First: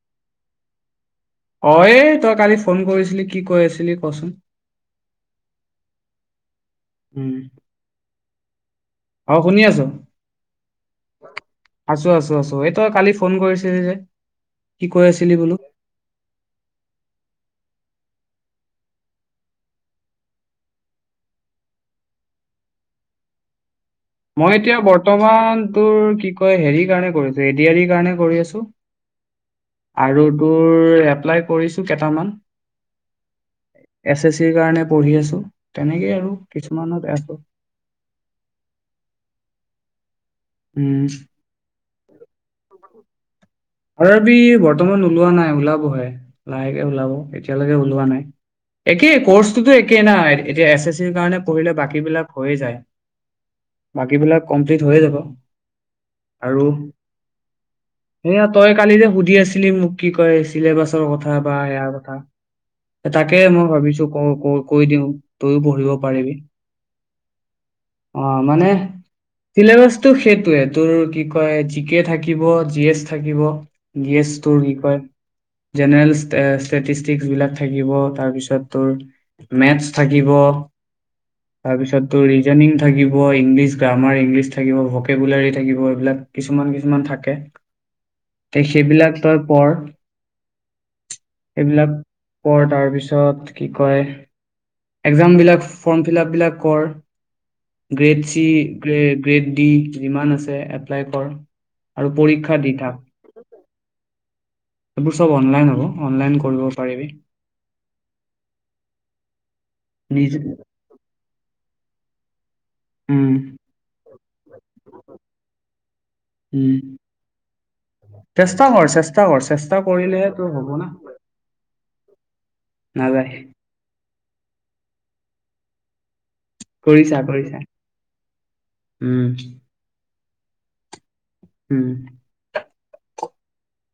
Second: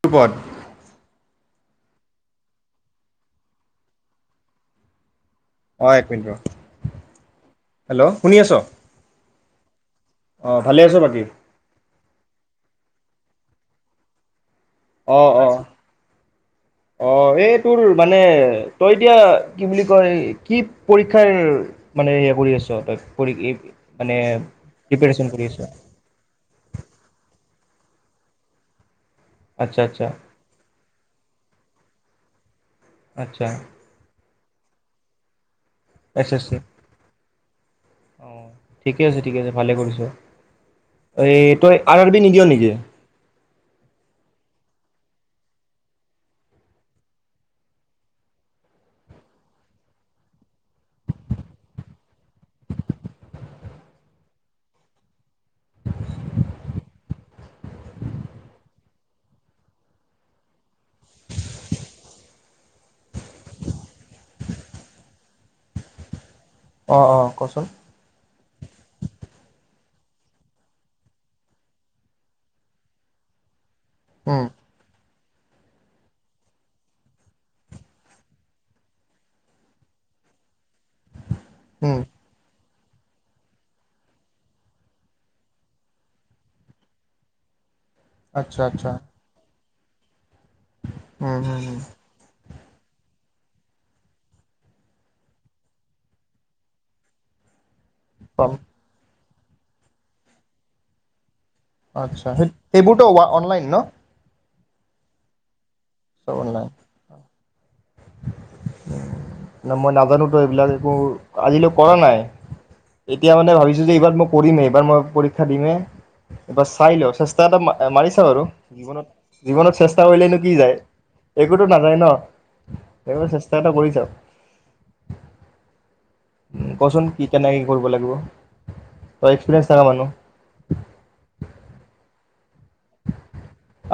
দুপদ [inaudible] অ' এই তই কালি ফোন কৰিছিলি কি কৈ আছিলি কচোন? অঁ এক মিনিট ৰহ। উম। শুনি আছ? অ' শুনি আছোঁ। অ ভালে আছ বাকী আছোঁ আছোঁ আছোঁ এই তই কালি।। ফোন কৰিছিলি যে? কি কৈ অ' আছিলি বোলো অ' অহ এই।। তোৰ মানে তই এতিয়া কি বুলি কয় কি পৰীক্ষাৰ মানে হেয়া কৰি আছ তই কৰিবি? মই এতিয়া বৰ্তমান তোৰ কি কয় হেৰি কাৰণে কৰিছোঁ।। য়াৰ কাৰণে কৰি আছো আচ্ছা [inaudible] আচ্ছা আৰু তোৰ।। এপ্লাই কৰিছো কেইটামান। আচ্ছা। সেই কাৰণে পঢ়ি আছো। তেনেকেই এছ আৰু এছ চি কিছুমানত আছো।। ঠিকে আছে ঠিকে আছে ভালে কৰিছ। উম এই তই।। আৰ আৰ বি নিদিয় নেকি? আৰু বৰ্তমান ওলোৱা নাই। ওলাবহে লাহেকে ওলাব এতিয়ালৈকে ওলোৱা নাই একেই আৰ আৰ বি বৰ্তমান ওলোৱা নাই। ওলাব হে লাহে কে ওলাব এতিয়া লৈকে ওলোৱা নাই একেই কৰ্চটোতো একেই না এতিয়া এছ এছ চিৰ কাৰণে পঢ়িলে বাকী বিলাক হৈয়ে যায় বাকী বিলাক কমপ্লিট হৈয়ে যাব। আৰু সেই আ তই কালি যে সুধি আছিলি মোক কি কয় চিলেবাছৰ কথা বা সয়াৰ কথা তাকে মই ভাবিছো ক ক কৈ দিওঁ তইও পঢ়িব পাৰিবি অ' অ' কওচোন অ' মানে চিলেবাচতটো সেইটোৱে তোৰ কি কয় জি কে থাকিব জি এ থাকিব। গেছ উম তোৰ কি কয়? জেনেৰেল ষ্টেটিষ্টিকচ বিলাক থাকিব, তাৰপিছত তোৰ মেথছ থাকিব। উম তাৰপিছত তোৰ ৰিজনিং থাক ইংলিছ গ্ৰামাৰ ইংলিছ থাকিব ভকেকুলাৰী থাকিব এইবিলাক কিছুমান কিছুমান থাকে। আচ্ছা তে আচ্ছা সেইবিলাক তই পঢৰ উম, হম, হম। কৰ তাৰপিছত কি কয়, একজামবিলাক ফৰ্মফিলাপ বিলাক কৰ। গ্ৰেড চি উম গ্ৰে গ্ৰেড ডি যিমান আছে এপ্লাই কৰ। আৰু আচ্ছা পৰীক্ষা দি থাক এইবোৰতো [unintelligible] অনলাইন ন? এইবোৰ চব অনলাইন হ'ব। অনলাইন কৰিব পাৰিবি। উ। ন মই নাজানো নিজ তো এইবিলাক একো আজিলৈ কৰা নাই। এতিয়া উম মানে ভাবিছো যে, এইবাৰ মই কৰিমে এইবাৰ মই পৰীক্ষা দিমে এইবাৰ উম চাই লওঁ চেষ্টা এটা মাৰি চাম আৰু চেষ্টা কৰ জীৱনত, চেষ্টা কৰ জীৱনত চেষ্টা কৰিলেহে কৰিলেনো তোৰ কি হ'ব যায়, না একোতো নাযায় ন? নাযায় এইবাৰ চেষ্টা এটা কৰিছা কচোন কৰিছা কি কে কৰিছা নেকে কৰিব লাগিব? উম তই এক্সপেৰিয়েন্স থাকা মানুহ। উম।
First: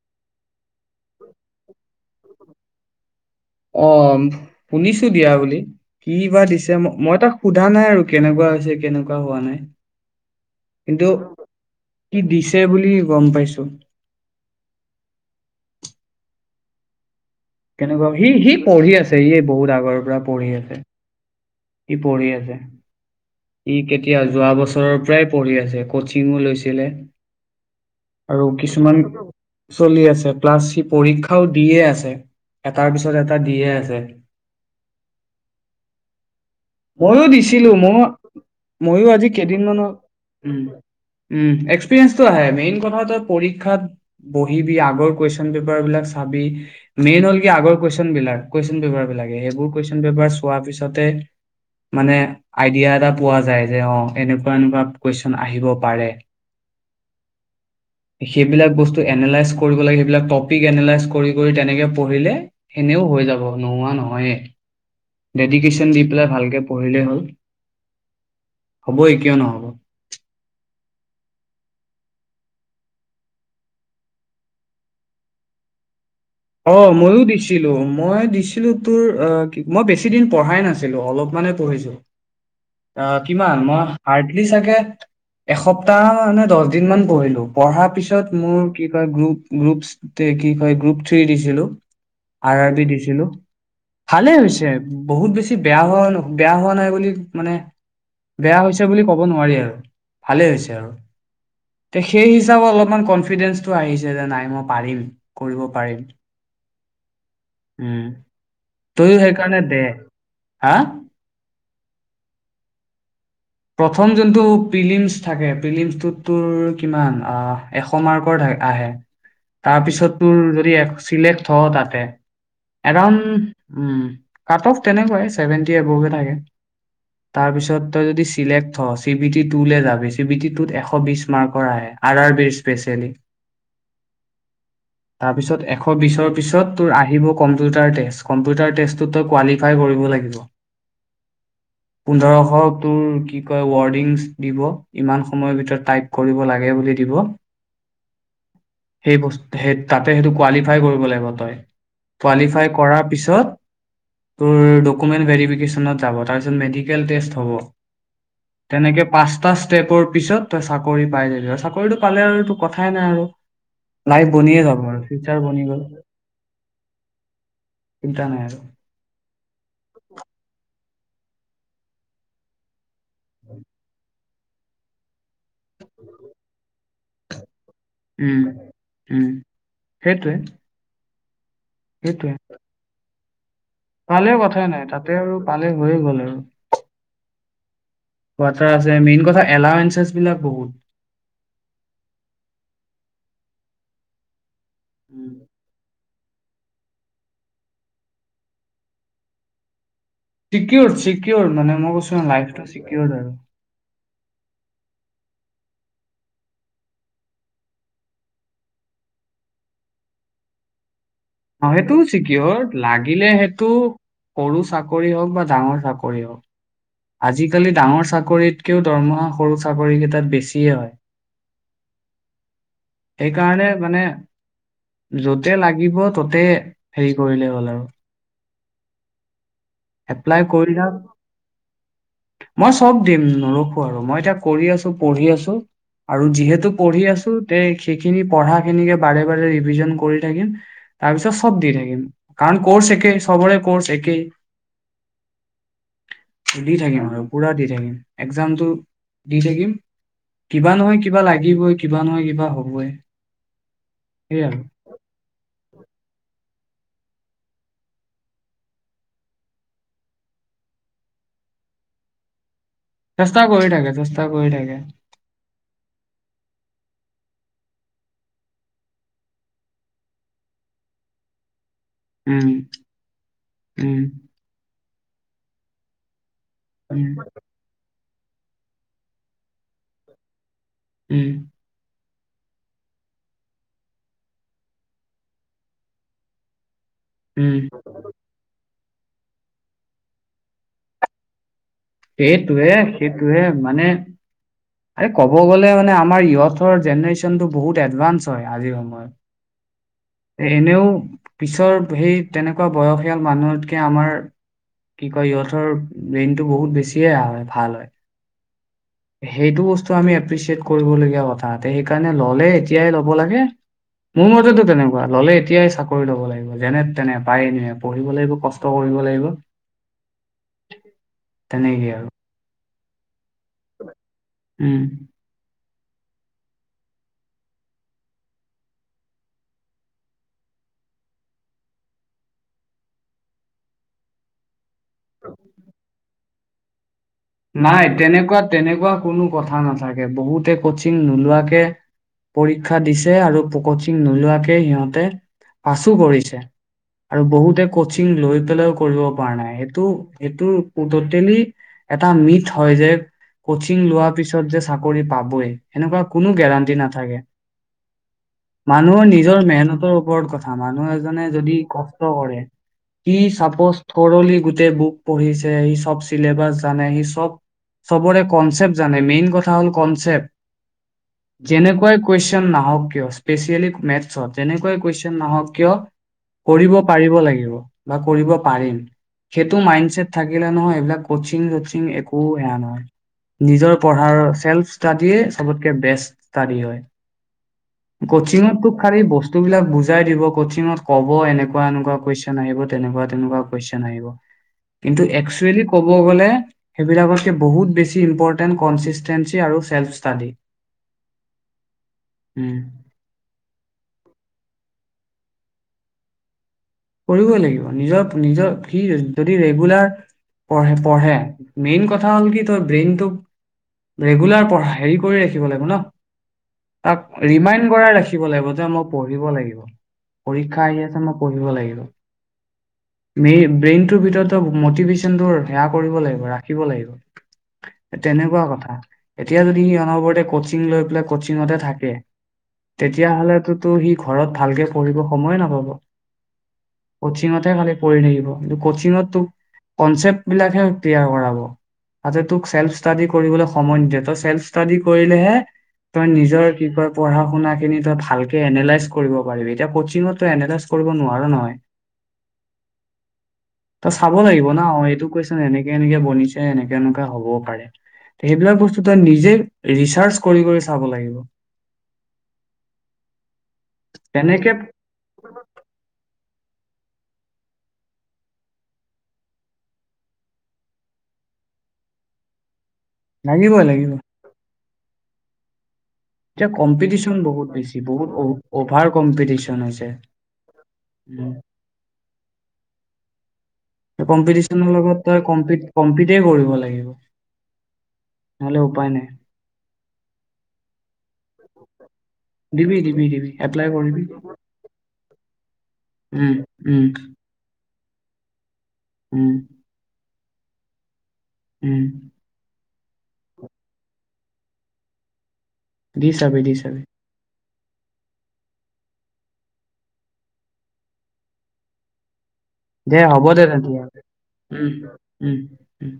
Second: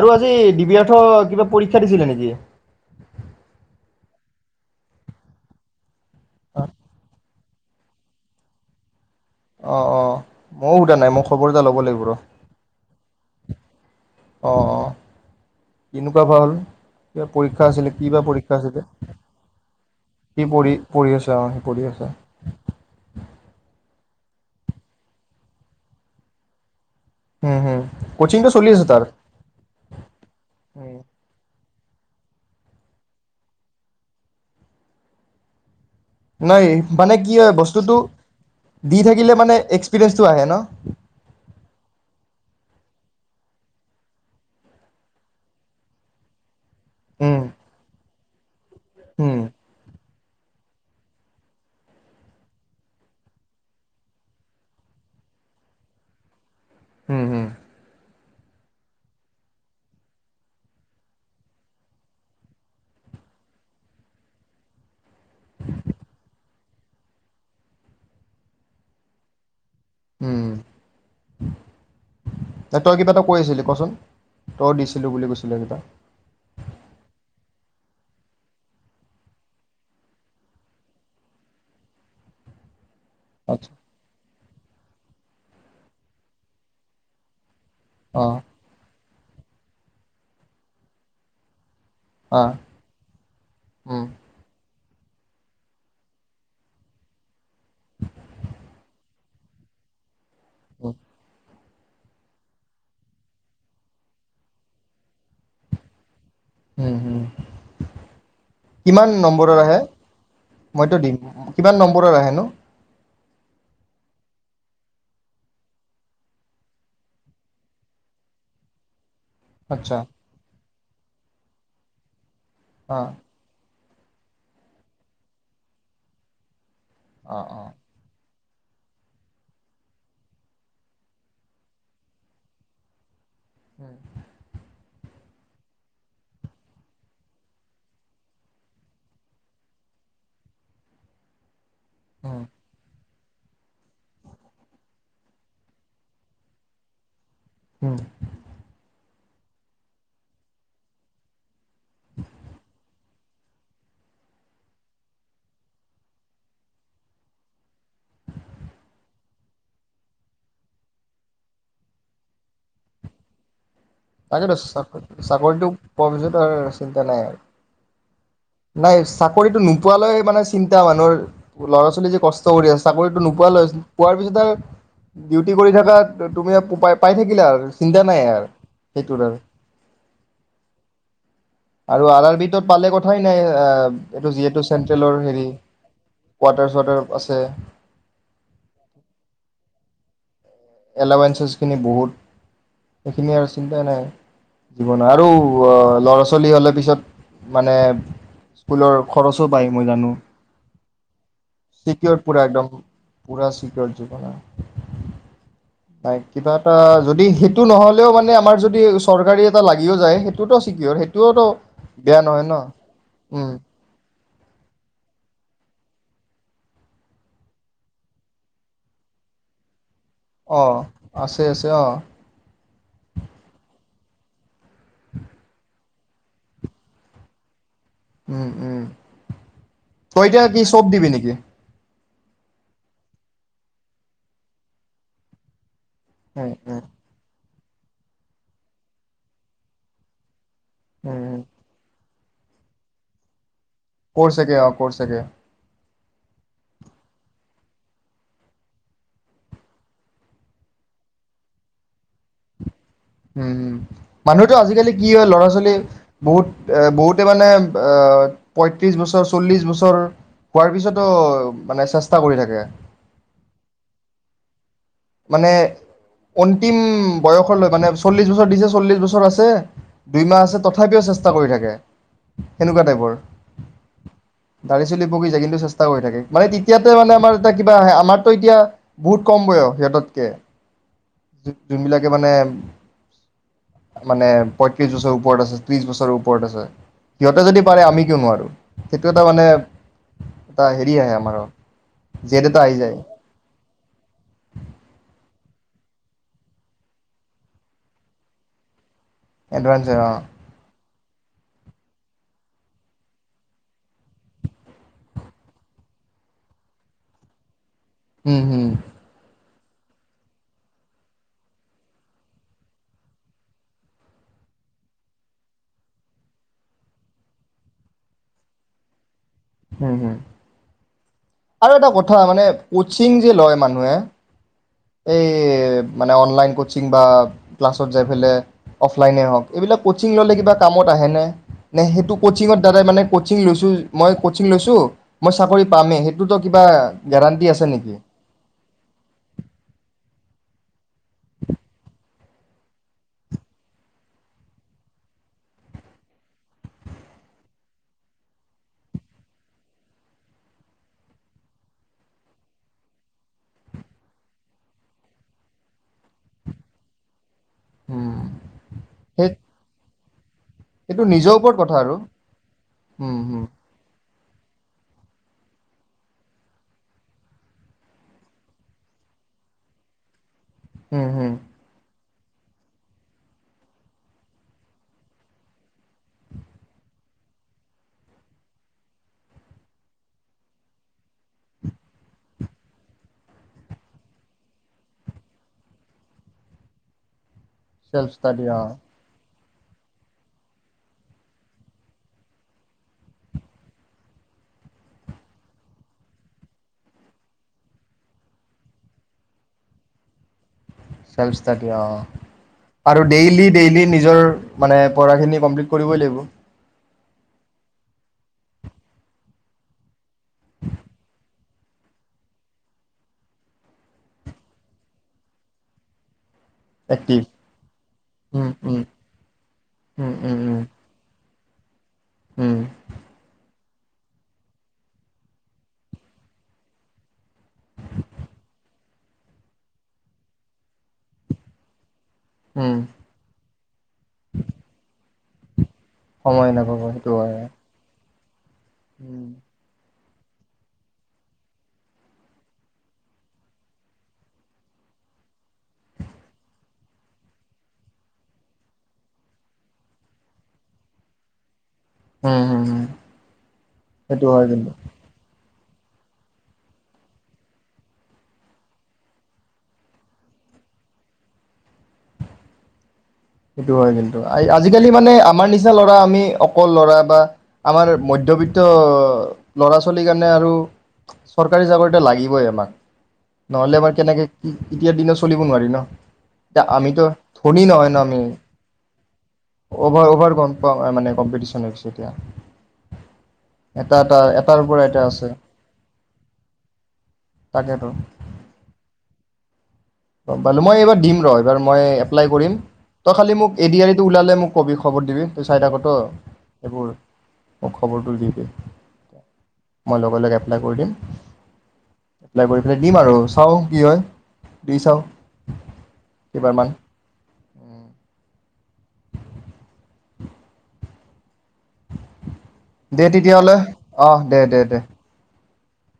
আৰু আজি ডিবিআৰ্থ কিবা পৰীক্ষা দিছিলে নেকি? অ', শুনিছো দিয়া বুলি। কি বা দিছে ম-মই তাক সোধা নাই আৰু কেনেকুৱা হৈছে কেনে হোৱা নাই অঁ অঁ ময়ো সোধা কিন্তু নাই মই খবৰ এটা ল'ব লাগিব ৰ কি দিছে বুলি গম পাইছো। অ', অ', কিন [unintelligible] পৰীক্ষা আছিলে কি কেনেকুৱা বা সি সি পৰীক্ষা আছিলে পঢ়ি আছে সি বহুত কি পঢ়ি পঢ়ি আছা ই পঢ়ি আছে। ই কেতিয়া যোৱা বছৰৰ পৰাই পঢ়ি আছে কচিঙো লৈছিলে। উম হম আৰু কচিংটো চলি আছে কিছুমান তাৰ চলি আছে প্লাছ সি পৰীক্ষাও দিয়ে আছে এটাৰ পিছত এটা দিয়ে আছে। নাই মানে মইও কি হয় দিছিলো বস্তুটো দি ম-মইও আজি থাকিলে মানে কেদিনমানৰ, এক্সপিৰিয়েঞ্চটো আহে ন উম, উম, এক্সপিৰিয়েঞ্চটো আহে মে কথা তই পৰীক্ষাত বহিবি আগৰ কুৱেশচন পেপাৰ বিলাক চাবি মেইন হল উম আগৰ কৈছ কোন বিলগ? কুৱেচন পেপাৰ বিলাকে, উম সেইবোৰ কুৱেচন পেপাৰ চোৱাৰ পিছত তাতে মানে আইডিয়া এটা পোৱা যায় যে অ', এনেকুৱা-এনেকুৱা কুৱেশন আহিব পাৰে উম, উম। সেইবিলাক বস্তু এনালাইজ কৰিব লাগে, সেইবিলাক টপিক এনালাইজ কৰি-কৰি তেনেকে পঢ়িলে সেনেও হৈ যাব নোহোৱা নহয়েই। ডেডিকেশ্যন দি পেলাই ভালকে পঢ়িলেই হ'ল, হ'ব‌ই কিয় নহ'ব। উম, ন তই কিবা এটা কৈ আছিলি কচোন তই দিছিলো বুলি কৈছিলি একেটা। অ ময়ো দিছিলো মই দিছিলোঁ তোৰ মই বেছিদিন পঢ়াই নাছিলো অলপমানে পঢ়িছো অ কিমান? আচ্ছা মই এ- এসপ্তাহ মানে দহ দিন মান পঢ়িলো। পঢ়াৰ অ পিছত মোৰ কিবা গ্ৰ গ্ৰুপছ তে কি কয় গ্ৰুপ থ্ৰী দিছিলো। অ আৰ-আৰ বি দিছিলো, উম ভালে হৈছে আৰু। বহুত বেছি বেয়া হোৱা-বেয়া হোৱা নাই বুলি মানে বেয়া হৈছে বুলি ক'ব নোৱাৰি আৰু। ভালেই হৈছে আৰু। উম তে সেই হিচাপেত অলপমান কনফিডেন্ঞ্চটো আহিছে যে নাই মই পাৰিম কৰিব পাৰিম। উম কিমান তইও সেইকাৰণে নম্বৰৰ আহে দে হা মইতো দিম কিমান নম্বৰৰ আহেনো? প্ৰথম যোনটো পিলিমছ থাকে, পিলিমছটোত তোৰ কিমান এশ মাৰ্কৰ আহে। তাৰ আচ্ছা পিছত তোৰ যদি এ চিলেক্ট হ তাতে অ এৰাউণ্ড উম', কাট-অফ তেনেকুৱাই চেভেনটি এবকে থাকে। অ অ তাৰপিছত তই যদি চিলেক্ট হ চি-বি-টি টু যাবি চি-বি-টি টুত এশ বিশ মাৰ্কৰ আহে আৰ-আৰ বিৰ স্পেচিয়েলি। উম। তাৰপিছত এশ বিশৰ পিছত তোৰ আহিব কম্পিউটাৰ টেষ্ট, কম্পিউটাৰ টেষ্টতো তই কোৱালিফাই কৰিব লাগিব। উম পোন্ধৰশ তোৰ কি কয় ৱৰ্ডিংছ দিব ইমান সময়ৰ ভিতৰত টাইপ কৰিব লাগে বুলি দিব ওম সেই বস্ত সেই তাতে সেইটো কোৱালিফাই কৰিব লাগিব তই কোৱালিফাই কৰাৰ পিছত তোৰ ডকুমেণ্ট ভেৰিফিকেশ্যনত যাব তাৰপিছত মেডিকেল টেষ্ট হ'ব তেনেকৈ পাঁচটা ষ্টেপৰ পিছত তই চাকৰি পাই যাবি আৰু চাকৰিটো পালে আৰুতো কথাই নাই আৰু লাইফ তাকেতো বনিয়ে যাব চাক আৰু ফিউচাৰ বনি চাকৰিটো গ'ল পোৱাৰ পিছততো আৰু চিন্তা নাই। চিন্তা নাই আৰু। নাই চাকৰিতটো নোপোৱালৈ মানে চি য়া মানুহৰ ল'ৰা ছোৱালী যে, কষ্ট কৰি আছ চাকৰিতোৱ নোপোৱালৈ হৈছিল পোৱাৰ পিছত ডিউটি কৰি থকা তুমি পাই পাই থাকিলা আৰু। চিন্তা নাই উম, এআৰ সেইটো উম, সেইটোৱে আৰু আৰ সেইটোৱে আৰ বি টো পালে ক হয়, নাই এ পালে এইটো যিহেতু কথাই নাই তাতে চেন্ট্ৰেলৰ আৰু হেৰি পালে হৈয়ে গ'ল আৰু। কোৱাটাৰ চোৱাটাৰ আছে কোৱাটাৰ আছে মেইন কথা এলাইঞ্চেছ বিলাক বহুত। এলাৱেঞ্চেছখিনি বহুত, সেইখিনি আৰু চিন্তা নাই। জীৱন আৰু অ লৰা চলি হ'লে পিছত মানে স্কুলৰ খৰচো পায় মই জানো। চিক্যুৰ্ড, চিকিউৰ মানে মই ছিকিয়ৰ কৈছোঁ পুৰা একদম লাইফটো চিক্যুৰ্ড আৰু। পুৰা [unintelligible] নাই, কিবা এটা যদি সেইটো নহ'লেও মানে আমাৰ যদি চৰকাৰী এটা লাগিও যায় সেইটোতো চিকিউৰ, সেই অহ সেইটোও চিক্যুৰ্ড, লাগিলে উম সেইটো সৰু চাকৰি হওঁক বা ডাঙৰ চাকৰি হওঁক। আজিকালি ডাঙৰ চাকৰিতকেও দৰমহা সৰু চাকৰি কেত ত অ বেছিয়ে হয়, আছে আছে অ সেইকাৰণে মানে যতে লাগিব ততে হেৰি কৰিলে হ'ল আৰু ওম ওম তই এপ্লাই এতিয়া কি কৰি সব থাক দিবি নেকি? মই চব দিম ন ৰখো আৰু মই এতিয়া কৰি আছো পঢ়ি আছো আৰু উম যিহেতু উম পঢ়ি আছোঁ তে সেইখিনি পঢ়াখিনিকে বাৰে বাৰে ৰিভিজন কৰি থাকিম উম তাৰপিছত উম সব দি থাকম কাৰণ কৌচ একে চবৰে কৰ্চ একেই হয় চাগে দি থাকিম আৰু পুৰা দি থাকিম। একজামটো দি থাকিম, কিবা নহয় কিবা লাগিবই কিবা নহয় কিবা হ'বই। উম। সেইয়াই মানুহেতো আৰু আজিকালি কি হয় ল'ৰা ছোৱালী বহুত। এ বহুতে মানে আহ পয়ত্ৰিশ বছৰ চল্লিশ বছৰ হোৱাৰ পিছতো মানে চেষ্টা কৰি থাকে চেষ্টা কৰি থাকে, চেষ্টা কৰি থাকে। মানে অন্তিম বয়সলৈ মানে চল্লিশ বছৰ দিছে চল্লিশ বছৰ আছে দুইমাহ আছে তথাপিও চেষ্টা কৰি থাকে। উম। সেনেকুৱা টাইপৰ উম। দাৰি চলি পকি যায় কিন্তু চেষ্টা কৰি থাকে। মানে তেতিয়াতে উম মানে আমাৰ এটা কিবা আহে আমাৰ টো এতিয়া বহুত কম বয়স। সিহঁততকে। উম যোন-যোনবিলাক মানে মানে পয়ত্ৰিশ বছৰ ওপৰত আছে, ত্ৰিশ বছৰৰ ওপৰত আছে। সিহঁতে যদি উম পাৰে আমি কিয় নোৱাৰো? সেইটো এটা মানে এটা হেৰি আহে আমাৰ জেদ এটা আহি সেইটোৱেই, যায় সেইটোৱেই মানে। আৰে ক'ব গ'লে, মানে আমাৰ য়থৰ জেনেৰেশ্যন টো বহুত এডভানঞ্চ হয়, আজিৰ সময়ত। এডভানঞ্চৰ হয়, অ'। এ- এনেও পিছৰ সেই তেনেকুৱা বয়সীয়াল মানুহতকে আমাৰ কি কয় ইহতৰ ব্ৰেইনতটো বহুত বেছিয়ে ভাল হয়। উম, হম। সেইটো বস্তু আমি এপ্ৰিচিয়েট কৰিবলগীয়া কথা সেইকাৰণে ল'লে এতিয়াই ল'ব লাগে মোৰ মতেতো তেনেকুৱা ল'লে এতিয়াই চাকৰি ল'ব লাগিব যেনে তেনে পায়নে পঢ়িব লাগিব কষ্ট কৰিব লাগিব। হম, হম। আৰু এটা কথা মানে কচিং লয় মানুহে উম। এই মানে অনলাইন কোচিং বা ক্লাছত যায় পেলাই অফলাইনে হওঁক এইবিলাক ক'চিং ল'লে কিবা কামত আহেনে নে? নে সেইটো ক'চিংঙৰ দ্বাৰাই মানে ক'চিং লৈছোঁ মই ক'চিং লৈছোঁ মই চাকৰি পামেই সেইটোতো কিবা গেৰাণ্টি আছে নাই নেকি? তেনেকুৱা-তেনেকুৱা কোনো কথা নথ থা, বহুতে কচিং নোলোৱাকে পৰীক্ষা দিছে আৰু প-কচিং নোলোৱাকে সিহঁতে পাছো কৰিছে আৰু বহুতে কচিং লৈ পেলাইও কৰিব পৰা নাই, সেইটো সেইটো টোটিলি এটা মিথ হয় যে কচিং লোৱাৰ পিছত যে চাকৰি পাবই, সেনেকুৱা কোনো গেৰাণ্টি নাথাকে। উম, মানুহৰ সেই নিজৰ মেহনতৰ [unintelligible] মানুহ সেইটো এজনে নিজৰ ওপৰত যদি কথা আৰু কষ্ট কৰে, কি উম, হুম, চাপজ সৰলি গোটেই বুক পঢ়িছে সি সব চিলেবাছ জানে সি সব সবৰে কনচেপ্ট জানে, মেইন কথা হ'ল কনচেপ্ট। হুম, হুম। যেনেকুৱাই কোৱেইছন নাহক কিয়, স্পেচিয়েলি মেছত যেনেকুৱাই কোৱেইছন নাহক কিয় কৰিব পাৰিব লাগিব বা কৰিব পাৰিম সেটো মাইনছেট থাকিলে নহয় এই বিলাক কোচিং কোচিং-চছিং একো এয়া নহয়, নিজৰ পঢ়াৰ চেল্ফ ষ্টাডিয়ে সবতকে বেষ্ট ষ্টাডি হয়। চেল্ফ ষ্টাডি কচিংতটো অ', খালি বস্তু টোবিলাক বুজাই দিব, কচিঙত ক'ব এনেকুৱা এনেকুৱা কুৱেইছন আহিব, তেনেকুৱা তেনেকুৱা কুৱেইছন আহিব, কিন্তু একচুৱেলী ক'ব ক'ব গ'লে সেইবিলাকতকে বহুত বেছি ইম্পৰ্টেণ্ট কঞ্চিষ্টেন্সী আৰু ছেল্ফ ষ্টাডী। ছেল্ফ ষ্টাডী অহ। উম। আৰু ডেইলি ডেইলি নিজৰ মানে পঢ়াখিনি কমপ্লিট কৰিবই লাগিব। কৰিবই লাগিব। নিজৰ-নিজৰ সি যদি ৰেগুলাৰ পঢ-পঢ়ে, মেইন কথা হ'ল কি তই ব্ৰেইনটোক ৰেগুলাৰ প, হেৰি কৰি ৰাখিব লাগিব ন। তাক এক্টিভ। ৰিমাইণ্ড কৰা ৰাখিব উম, লাগিব যে উম, মই পঢ়িব লাগিব, উম, উম, উম, পৰীক্ষা আহি আছে মই পঢ়িব লাগিব। উম, মে ব্ৰেইনটোৰ ভিতৰত মটিভেশ্যনটো সেয়া কৰিব লাগিব, ৰাখিব লাগিব। তেনেকুৱা কথা, এতিয়া যদি সি অনবৰতে কচিং লৈ পেলাই কচিঙতে থাকে উম, তেতিয়া হ'লেতো সি ঘৰত ভালকে পঢ়িব সময়ে নাপাব। সময় নাপ কচিঙতহে খালি পঢ়ি থাকিব। এইটো কচিঙতটো উম। কনচেপ্ট বিলাকহে ক্লিয়াৰ কৰাব, তাতে তোক চেল্ফ ষ্টাডী কৰিবলৈ সময় নিদিয়ে। তই চেল্ফ ষ্টাডী কৰিলেহে তই নিজৰ কি কয় পঢ়া শুনাখিনি তই ভালকে এনালাইজ কৰিব পাৰিবি। এতিয়া কচিঙত তই এনালাইজ কৰিব নোৱাৰ নহয়। উম হম হম ত চাব সেইটো হয় লাগিব ন, কিন্তু এইটো কৈচ এনেকে এনেকে বনিছে এনেকে এনেকুৱা হ'ব পাৰে। সেইবিলাক বস্তু তই নিজে ৰিচাৰ্চ কৰি কৰি চাব লাগিব। সেইটো হয় কিন্তু, তেনেকে আজিকালি মানে আমাৰ নিচিনা ল'ৰা আমি অকল ল'ৰা বা আমাৰ মধ্যবৃত্ত অহ, ল'ৰা ছোৱালীৰ কাৰণে আৰু চৰকাৰী এটা লাগিবই আমাক। লাগিবই নহ'লে লাগিব এবাৰ কেনেকে কি এতিয়াৰ দিনা চলিব নোৱাৰি ন। এতিয়া কম্পিটিশন বহুত বেছি, বহুত অহ অভাৰ-অভাৰ গম পাওঁ মানে কম্পিটিচন হৈ গৈছে এতিয়া। এটা এটা এটাৰ কম্পিটিচনৰ পৰা এটা লগত তই আছে কম্পিত-কম্পিতে কৰিব লাগিব, তাকেতো নহ'লে উপায় নাই। গম পালোঁ, মই এইবাৰ দিম ৰ, এইবাৰ মই এপ্লাই কৰিম। দিবি দিবি তই দিবি খালি মোক apply A D R E কৰিবি টো ওলালে মোক ক'বি, খবৰ দিবি। তই চাই থাক ত উম উম এইবোৰ। মোক খবৰটো দিবে। উম মই লগে লগে এটা কৰি দিম উম। এপ্লাই কৰি দিম আৰু, চাওঁ কি হয়। দি চাওঁ। দি চাবি, চি কেইবাৰমান চাবি। দে হ'ব দে তেতিয়াহ'লে তেতিয়া অ দে দে উম দে উম উম